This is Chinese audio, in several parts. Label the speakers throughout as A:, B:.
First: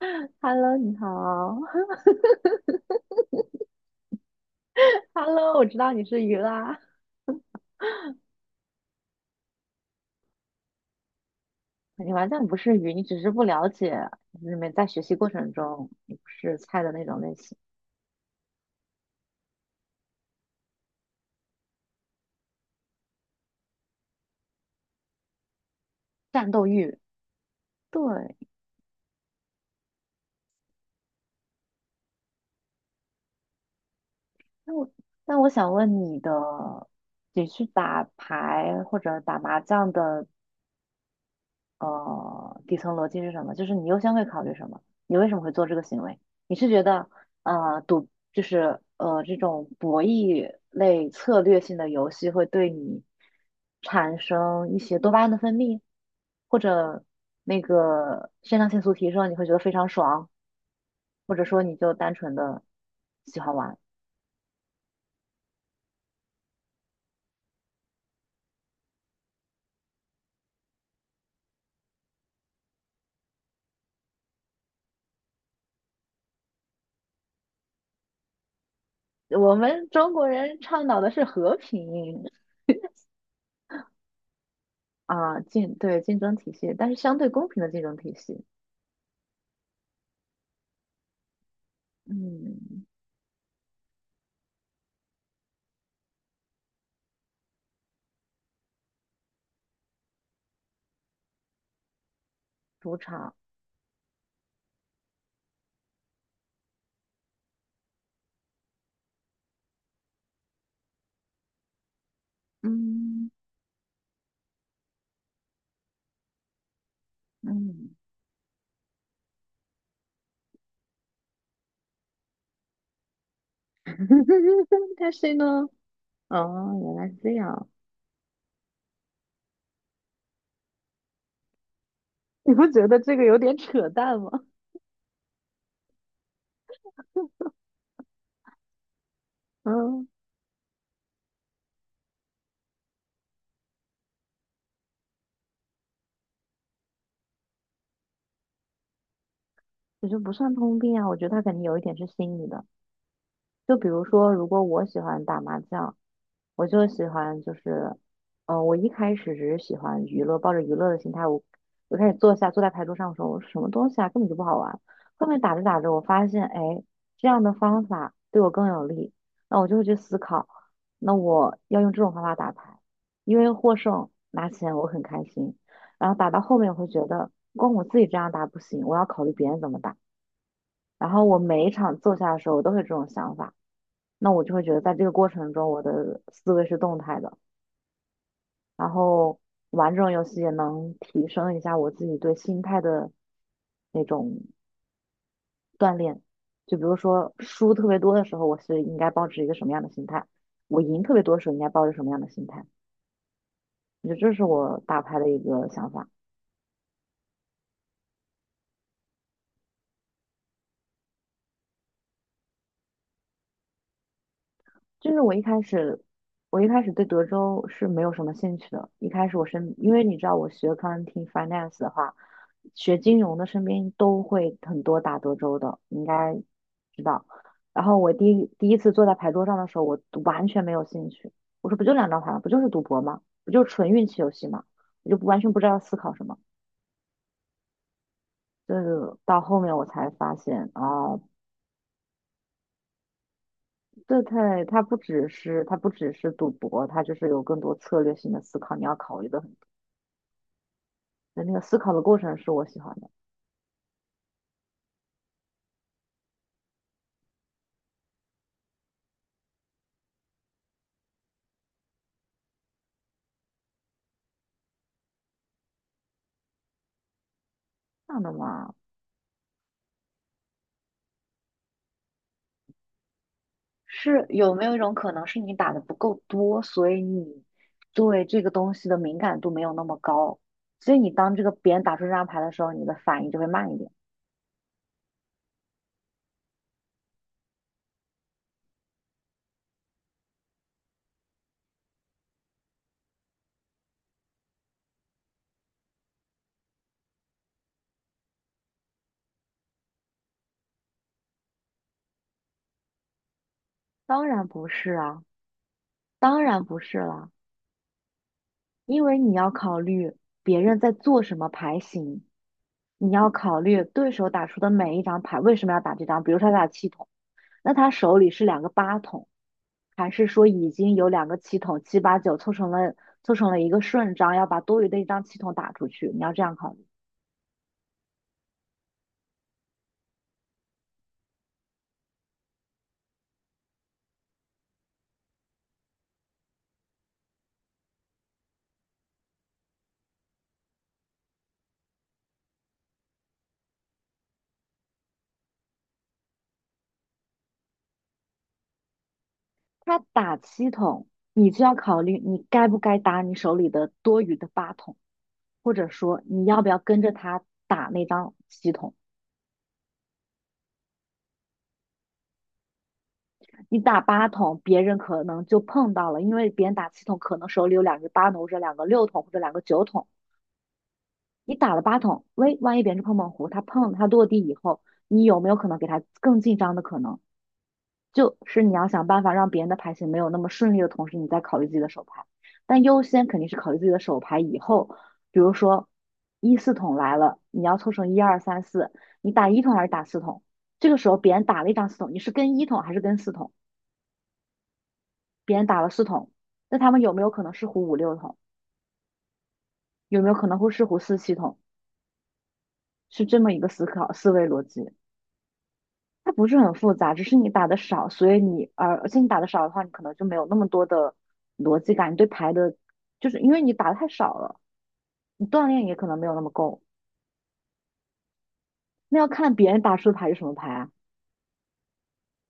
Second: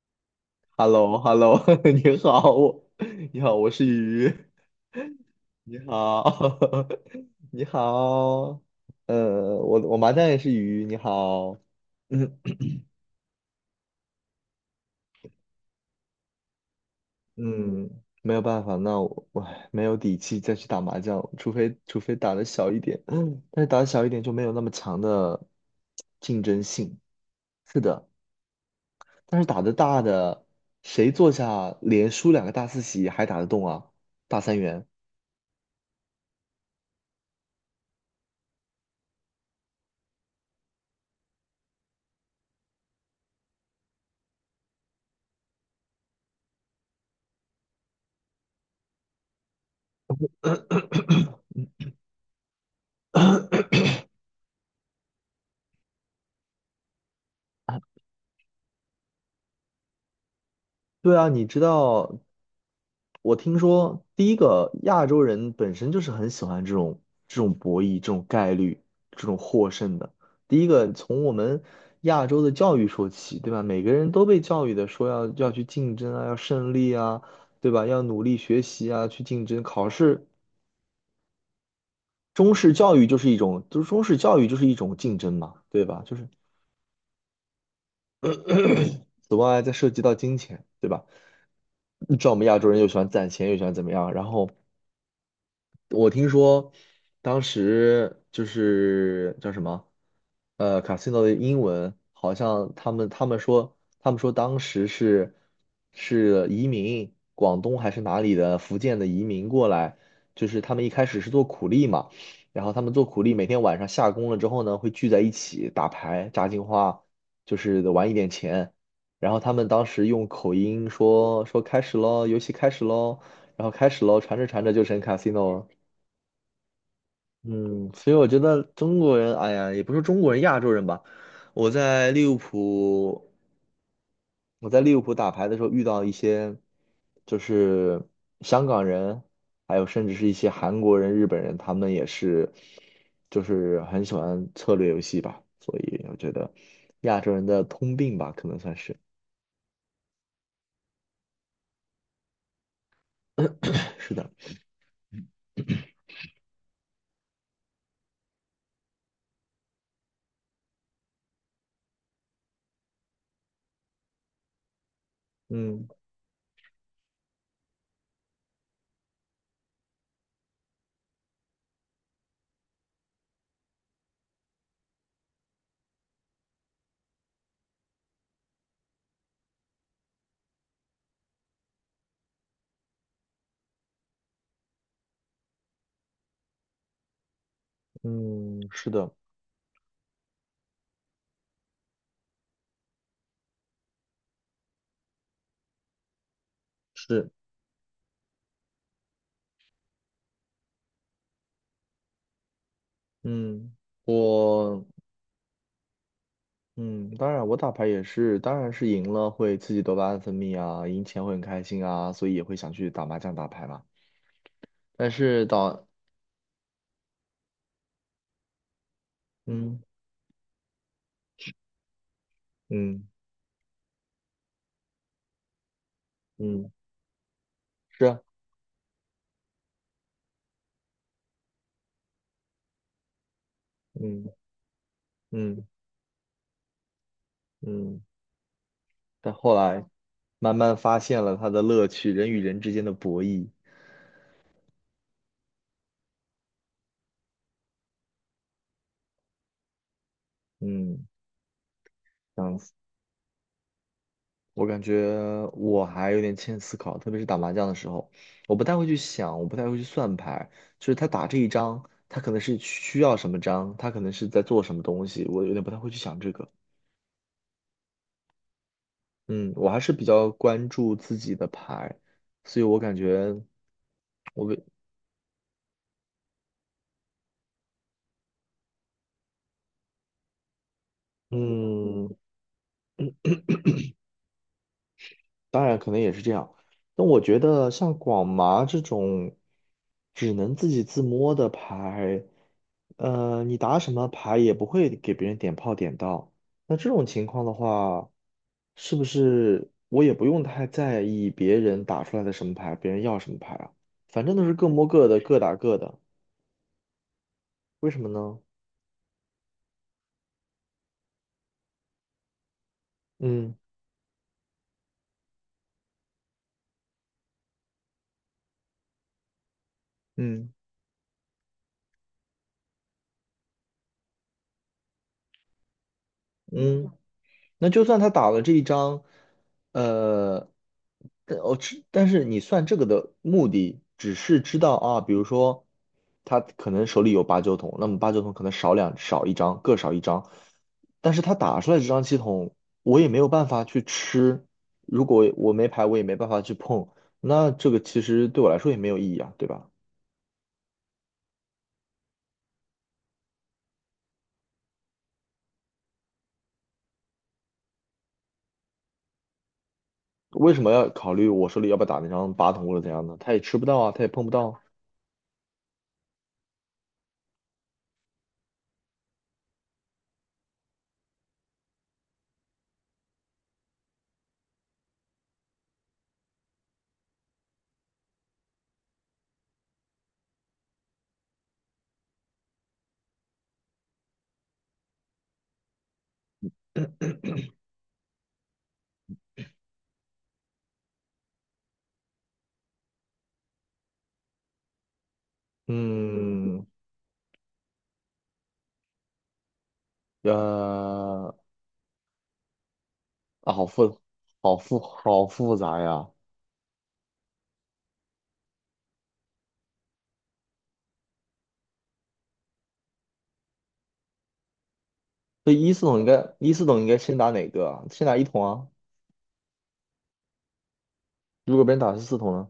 A: Hello，
B: h e l
A: 你
B: l o
A: 好。
B: h e l l o 你好，你好，我是鱼，
A: Hello，我知
B: 你
A: 道你是鱼啦。
B: 好。你好，我麻将也是鱼，你好。
A: 你完
B: 嗯
A: 全不是鱼，你只是不了解，你们在学习过程中你不是菜的那种类型，
B: 嗯，没有办法。那我没有底气再去打麻将，除非打的小一点，但是打的小一点就没有那么强的竞
A: 战
B: 争
A: 斗欲。
B: 性。是的，
A: 对，
B: 但是打的大的，谁坐下连输两个大四喜还打得动啊？大三
A: 那
B: 元。
A: 我那我想问你的，你去打牌或者打麻将的底层逻辑是什么？就是你优先会考虑什么？你为什么会做这个行为？你是觉得赌就是这种博弈类策略性的游戏会对你产生一些多巴胺的分泌，或者那个肾上腺素提升，你会觉得非常爽，
B: 对啊，
A: 或者
B: 你知
A: 说你就单
B: 道，
A: 纯的
B: 我
A: 喜欢
B: 听
A: 玩。
B: 说第一个亚洲人本身就是很喜欢这种博弈、这种概率、这种获胜的。第一个从我们亚洲的教育说起，对吧？每个人都被教育的说要去竞争啊，要胜利啊，对吧？要努力学习啊，去竞
A: 我
B: 争
A: 们
B: 考
A: 中
B: 试。
A: 国人倡导的是和平
B: 中式教育就是一种，就是中式教育就是一种竞争
A: 啊，
B: 嘛，对
A: 对，
B: 吧？就
A: 竞
B: 是
A: 争体系，但是相对公平的竞争体系。
B: 此外再涉及到金钱，对吧？你知道我们亚洲人
A: 嗯
B: 又喜欢攒钱，又喜欢怎么样，然后。我听说当时就是叫什么，casino 的英文好像他
A: 主
B: 们他
A: 场，
B: 们说他们说当时是是移民广东还是哪里的福建的移民过来，就是他们一开始是做苦力嘛。然后他们做苦
A: 嗯
B: 力每天晚上下工了之后呢，会聚在一起打牌、炸金花，就是
A: 嗯，
B: 玩一点钱。然后他们当时用口音说开始喽，游戏开始喽。然后开始喽，传着传着就成
A: 但是
B: casino
A: 呢，
B: 了。
A: 哦，原来是这样，
B: 嗯，所以我觉得中国人，哎呀，也不是中国人，亚洲人吧。我在利物
A: 你不觉得这个
B: 浦，
A: 有点扯淡吗？
B: 我在利物浦打牌的时候遇到一些，就是香港人，还有
A: 嗯，
B: 甚至是一些韩国人、日本人，他们也是，就是很喜欢策略游戏吧。所以我觉得亚洲人的通病吧，可能算是。
A: 我觉得不算通病啊，我觉得他肯定有一点是心理的。就比 如
B: 是的，
A: 说，如果我喜欢打麻将，我就喜欢就是，嗯，我一开始只是喜欢娱乐，抱着娱乐的心态，我开始坐下坐在牌桌上的时候，我说什么东西啊，根本就不好玩。后面打着打
B: 嗯
A: 着，我发现，哎，这样的方法对我更有利，那我就会去思考，那我要用这种方法打牌，因为获胜拿钱我很开心。然后打到后面，我会觉得光我自己这样打不行，我要考虑别人怎么打。然后我每一场坐下的时候，我都会有这种想法。那我就会觉得在这个过程中，我的思维是动态的，
B: 嗯，
A: 然
B: 是的，
A: 后玩这种游戏也能提升一下我自己对心态的那种锻炼。就比如
B: 是，
A: 说输特别多的时候，我是应该保持一个什么样的心态；我赢特别多的时候，应该抱着什么样的心态。
B: 嗯，
A: 我觉得这是我
B: 我。
A: 打牌的一个想法。
B: 嗯，当然，我打牌也是，当然是赢了会刺激多巴胺分泌啊，赢钱会很开心啊，所以也会想去打麻将、打牌嘛。但
A: 就是我一
B: 是
A: 开
B: 到
A: 始，我一开始对德州是没有什么兴趣的。一开始我身，
B: 嗯
A: 因为你知道我学 accounting finance 的话，学
B: 嗯
A: 金融的身边都会很多打德州的，你应该
B: 嗯，
A: 知道。然后
B: 是
A: 我
B: 啊，
A: 第一次坐在牌桌上的时候，我完全没有兴趣。我说不就两张牌吗？不就是赌博吗？不就是纯运气游
B: 嗯
A: 戏吗？我就不完全不
B: 嗯
A: 知道要思考什么。
B: 嗯。
A: 就是
B: 但
A: 到
B: 后
A: 后面我
B: 来
A: 才发
B: 慢
A: 现
B: 慢发
A: 啊，
B: 现了它的乐趣，人与人之间的博弈。
A: 这太它不只是赌博，它就是有更多策略性的思考，你要考虑的。很。
B: 嗯，
A: 的那个思考的过程是我喜欢的。
B: 我感觉我还有点欠思考，特别是打麻将的时候，我不太会去想，我不太会去算牌，就是他打这一张，他可能是需要什么张，他可能是在做什么东西，我有点不太会去想这个。
A: 这样的嘛，
B: 嗯，我还是比较关注自己的牌，所以我感觉
A: 是
B: 我
A: 有
B: 为
A: 没有一种可能是你打的不够多，所以你对这个东西的敏感度没有那么高，所以你当这个别人打出这
B: 嗯，
A: 张牌的时候，你的反应就会慢一点。
B: 当然可能也是这样。但我觉得像广麻这种只能自己自摸的牌，你打什么牌也不会给别人点炮点到。那这种情况的话，是不是我也不用太在意别人打出来的什么牌，别人要什么牌啊？
A: 当
B: 反正都
A: 然
B: 是
A: 不
B: 各摸
A: 是
B: 各的，
A: 啊，
B: 各打各的。
A: 当然不是啦，
B: 为什么呢？
A: 因为你要考虑别人在做什么牌型，你要
B: 嗯
A: 考虑对手打出的每一张牌为什么要打这张。比如说他打七筒，那他手里是两个八筒，还是说
B: 嗯，
A: 已经有两个气筒七八九凑成了一个顺张，要把多余的一张气筒打出去？你要这样考虑。
B: 嗯。那就算他打了这一张，呃，但哦，只但是你算这个的目的，只是知道啊，比如说他可能手里有八九筒，那么八九筒可能少两少一张，各少一张，但是他打出来这张七筒，我也没有办法去吃，如果我没牌，我也没办法去碰，那这个其实对我来说也没有意义啊，对吧？
A: 他打七筒，你就要考虑你该不该打你手里的多余的八筒，或者说你要不要跟着他打那张七筒。
B: 为什么要考虑我手里要不要打那张八筒或者怎样呢？他也吃不
A: 你
B: 到啊，
A: 打
B: 他也碰
A: 八
B: 不到
A: 筒，
B: 啊。
A: 别人可能就碰到了，因为别人打七筒可能手里有两个八筒或者两个六筒或者两个九筒。你打了八筒，喂，万一别人是碰碰胡，他碰他落地以后，你有没有可能给他更进张的可能？就是你要想办法让别人的牌型没有那么顺利的同时，你再考虑自己的手牌。但优先肯定是考虑自己的手牌。以后，比如说一四筒来了，你要凑成一二三四，你打一筒还是打四筒？这个时候别人打了一张四筒，你是跟一筒还是跟四筒？别人打了四筒，
B: 嗯，
A: 那他们有没有可能是胡五六筒？有没有可能会是胡四七
B: 呃，
A: 筒？是这么
B: 啊，
A: 一
B: 好
A: 个思
B: 复
A: 考思维
B: 好
A: 逻
B: 复
A: 辑。
B: 好复杂呀！
A: 它不是很复杂，只是你打的少，所以你而且你打的少的话，你可能就没有那么多的逻辑感，你对牌的，就是因为你打的太少了，你
B: 所以
A: 锻
B: 一四
A: 炼也
B: 筒应
A: 可能没
B: 该
A: 有那么
B: 一四筒
A: 够。
B: 应该先打哪个啊？先打一筒啊？
A: 那要看别人打出的牌是什么牌啊？
B: 如果别人打的是四筒呢？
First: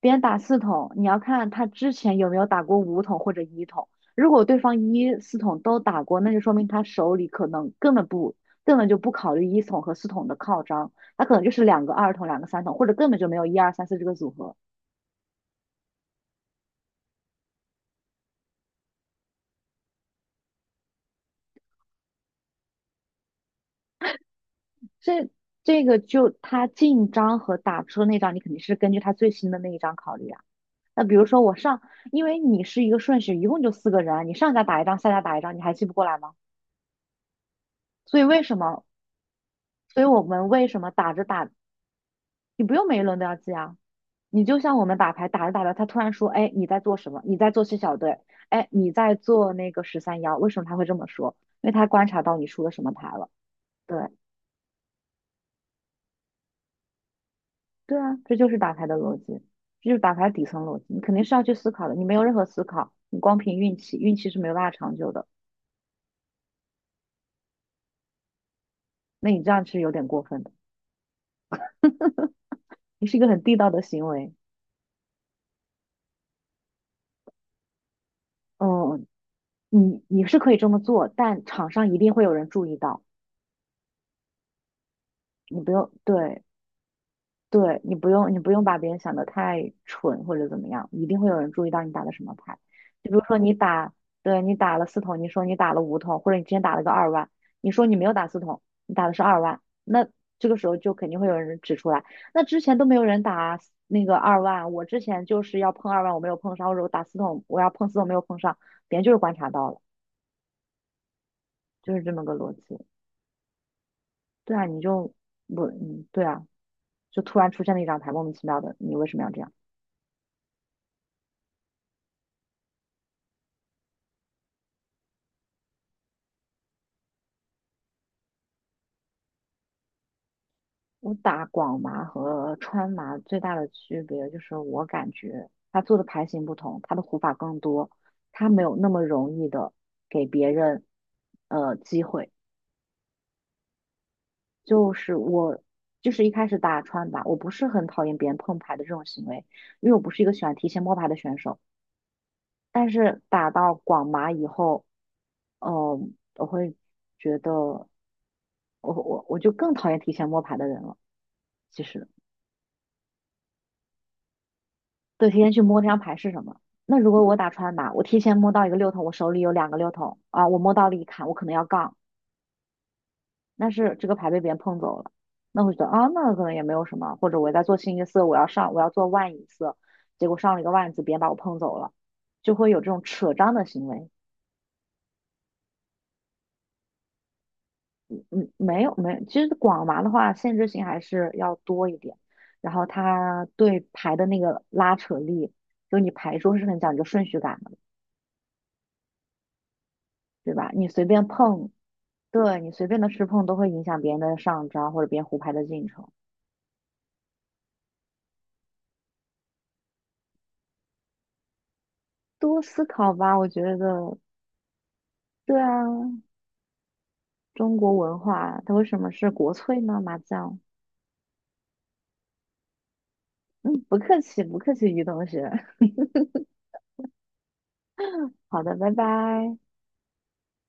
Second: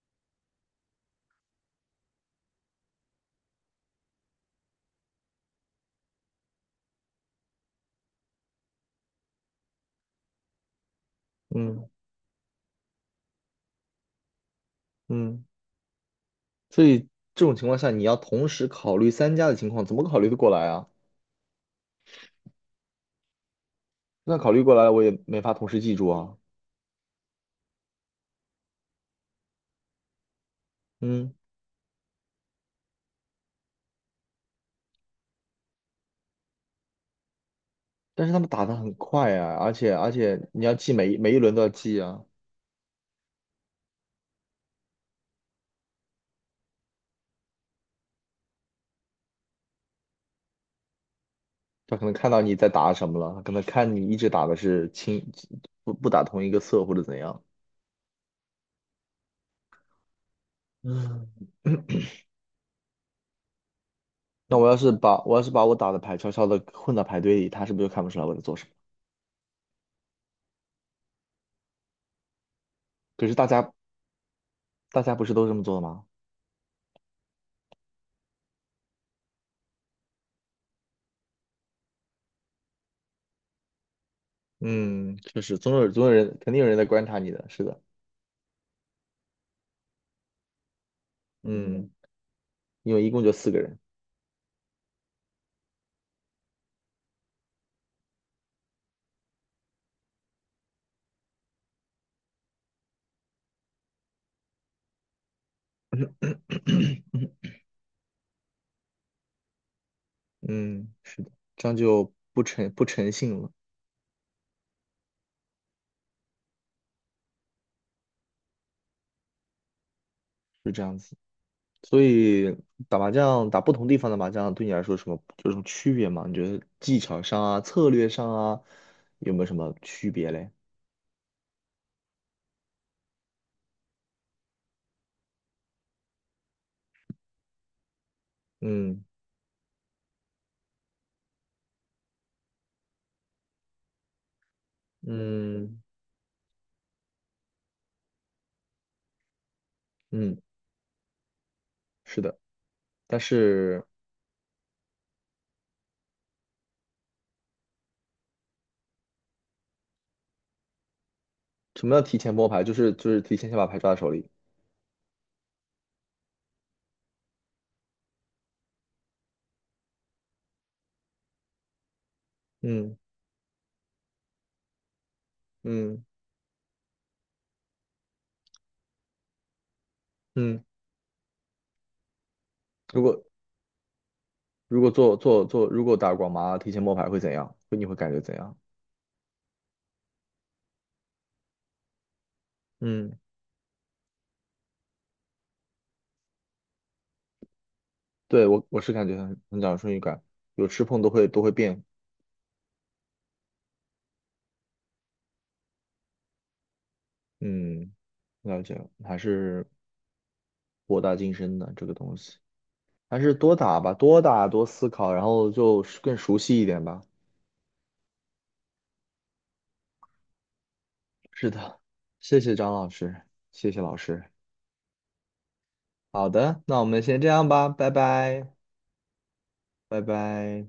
A: 别人打四筒，你要看他之前有没有打过五筒或者一筒。如果对方一四筒都打过，那就说明他手里可能根本就不考虑一筒和四筒的靠张，他可能就是两
B: 嗯
A: 个二筒、两个三筒，或者根本就没有一二三四这个组合。
B: 嗯，所以这种情况下，你要同时考虑三家的情况，怎么考虑得过来啊？那考虑过来了我也
A: 这
B: 没法同时
A: 这
B: 记
A: 个
B: 住
A: 就
B: 啊。
A: 他进张和打出那张，你肯定是根据他最新的那一张考虑啊。那比如
B: 嗯，
A: 说我上，因为你是一个顺序，一共就四个人啊，你上家打一张，下家打一张，你还记不过来吗？所以
B: 但是他
A: 为
B: 们
A: 什
B: 打的
A: 么？
B: 很快啊，而且
A: 所以
B: 而
A: 我
B: 且
A: 们
B: 你
A: 为
B: 要
A: 什么
B: 记
A: 打
B: 每一
A: 着
B: 每一
A: 打，
B: 轮都要记啊。
A: 你不用每一轮都要记啊？你就像我们打牌，打着打着，他突然说，哎，你在做什么？你在做七小队，哎，你在做那个十三幺，为什么他会这么说？因为他
B: 他可
A: 观
B: 能
A: 察
B: 看
A: 到
B: 到
A: 你
B: 你
A: 出
B: 在
A: 了什么
B: 打
A: 牌
B: 什么
A: 了。
B: 了，他可能看
A: 对，
B: 你一直打的是清不不打同一个色或者怎样。
A: 对啊，这就是打牌的逻辑，这就是打牌底层逻辑。你肯定
B: 嗯。
A: 是要去思 考的，你没有任何思考，你光凭运气，运气是没有
B: 那
A: 办
B: 我
A: 法
B: 要是
A: 长久
B: 把
A: 的。
B: 我要是把我打的牌悄悄的混到牌堆里，他是不是就看不出来我在做什么？
A: 那你这样是有点过分的，你是一
B: 可
A: 个
B: 是
A: 很
B: 大
A: 地道
B: 家
A: 的行为。
B: 大家不是都这么做的吗？
A: 嗯，你是可以这么做，但场上一定会有人注意到，
B: 嗯，确实，
A: 你不
B: 总有
A: 用，
B: 总有人
A: 对，
B: 肯定有人在观察你的，是
A: 对，
B: 的。
A: 你不用，你不用把别人想得太蠢或者怎么样，一定会有人注意到
B: 嗯，
A: 你打的什么牌。
B: 因为
A: 就
B: 一
A: 比如
B: 共就
A: 说
B: 四
A: 你
B: 个人。
A: 打，对，你打了四筒，你说你打了五筒，或者你之前打了个二万，你说你没有打四筒，你打的是二万，那这个时候就肯定会有人指出来，那之前都没有人打那个二万，我之前就是要碰二万，我没有碰上，或者我打四 筒，我要碰四筒没有碰上，别人就是观察到了，
B: 嗯，是的，这样
A: 就是这
B: 就
A: 么个逻辑。
B: 不诚信了。
A: 对啊，你就不，嗯，对啊，就突然出现了一张牌，莫名其妙的，你为什么要这样？
B: 是这样子。所以打麻将，打不同地方的麻将，对你来说有什么区别吗？你觉得技巧上啊、策略上啊，有没有什么区别嘞？
A: 我打广麻和川麻最大的区别就是，我感觉他做的牌型不同，他的胡法更多，他没有那么
B: 嗯
A: 容易的给别人机会。就是我
B: 嗯
A: 就是一开始打川麻，我不是很讨厌别人碰牌的这种行为，因为我不是一个
B: 嗯，
A: 喜欢提前摸牌的选手。
B: 是的。
A: 但
B: 但
A: 是打到
B: 是。
A: 广麻以后，呃，我会觉得我就更讨厌提前摸牌的人了。其
B: 什么叫
A: 实。
B: 提前摸牌？就是提前先把牌抓在手里。
A: 对，提前去摸这张牌是什么。那如果我打川麻，我提前摸到一个六筒，我手里有两个六筒啊，我摸到了一砍，我可能要杠，
B: 嗯
A: 但是这个牌被别人碰走了，那我觉得
B: 嗯
A: 啊，那可能也没有什么，或者我在做清一色，我要上，我要做万一色，结果上了一
B: 嗯，
A: 个万字，别人把我碰走了，就会有这
B: 如
A: 种
B: 果
A: 扯张的行为。
B: 如果做做做，如果打广麻提前摸牌会怎样？会你会感觉怎
A: 嗯，
B: 样？
A: 没有没有，其实广麻的话，限制性还是要多一点，然后
B: 嗯，
A: 它对牌的那个拉扯力，就你牌桌是很讲究顺序感的，
B: 对我是感觉很讲顺序感，
A: 对
B: 有
A: 吧？
B: 吃
A: 你
B: 碰
A: 随
B: 都
A: 便
B: 会都会
A: 碰。
B: 变。
A: 对你随便的吃碰都会影响别人的上招或者别人胡牌的进程。
B: 嗯，了解了。还是博大精深的这个东西，
A: 多思考
B: 还是
A: 吧，我
B: 多
A: 觉
B: 打吧，
A: 得。
B: 多打多思考，然后
A: 对啊，
B: 就是更熟悉一点吧。
A: 中国文化它为什么是国粹呢？麻将。
B: 是的，谢谢张老师，谢谢
A: 嗯，
B: 老
A: 不客
B: 师。
A: 气，不客气，于同学。
B: 好的，那我们先这样吧。拜拜，
A: 好的，拜拜。
B: 拜拜。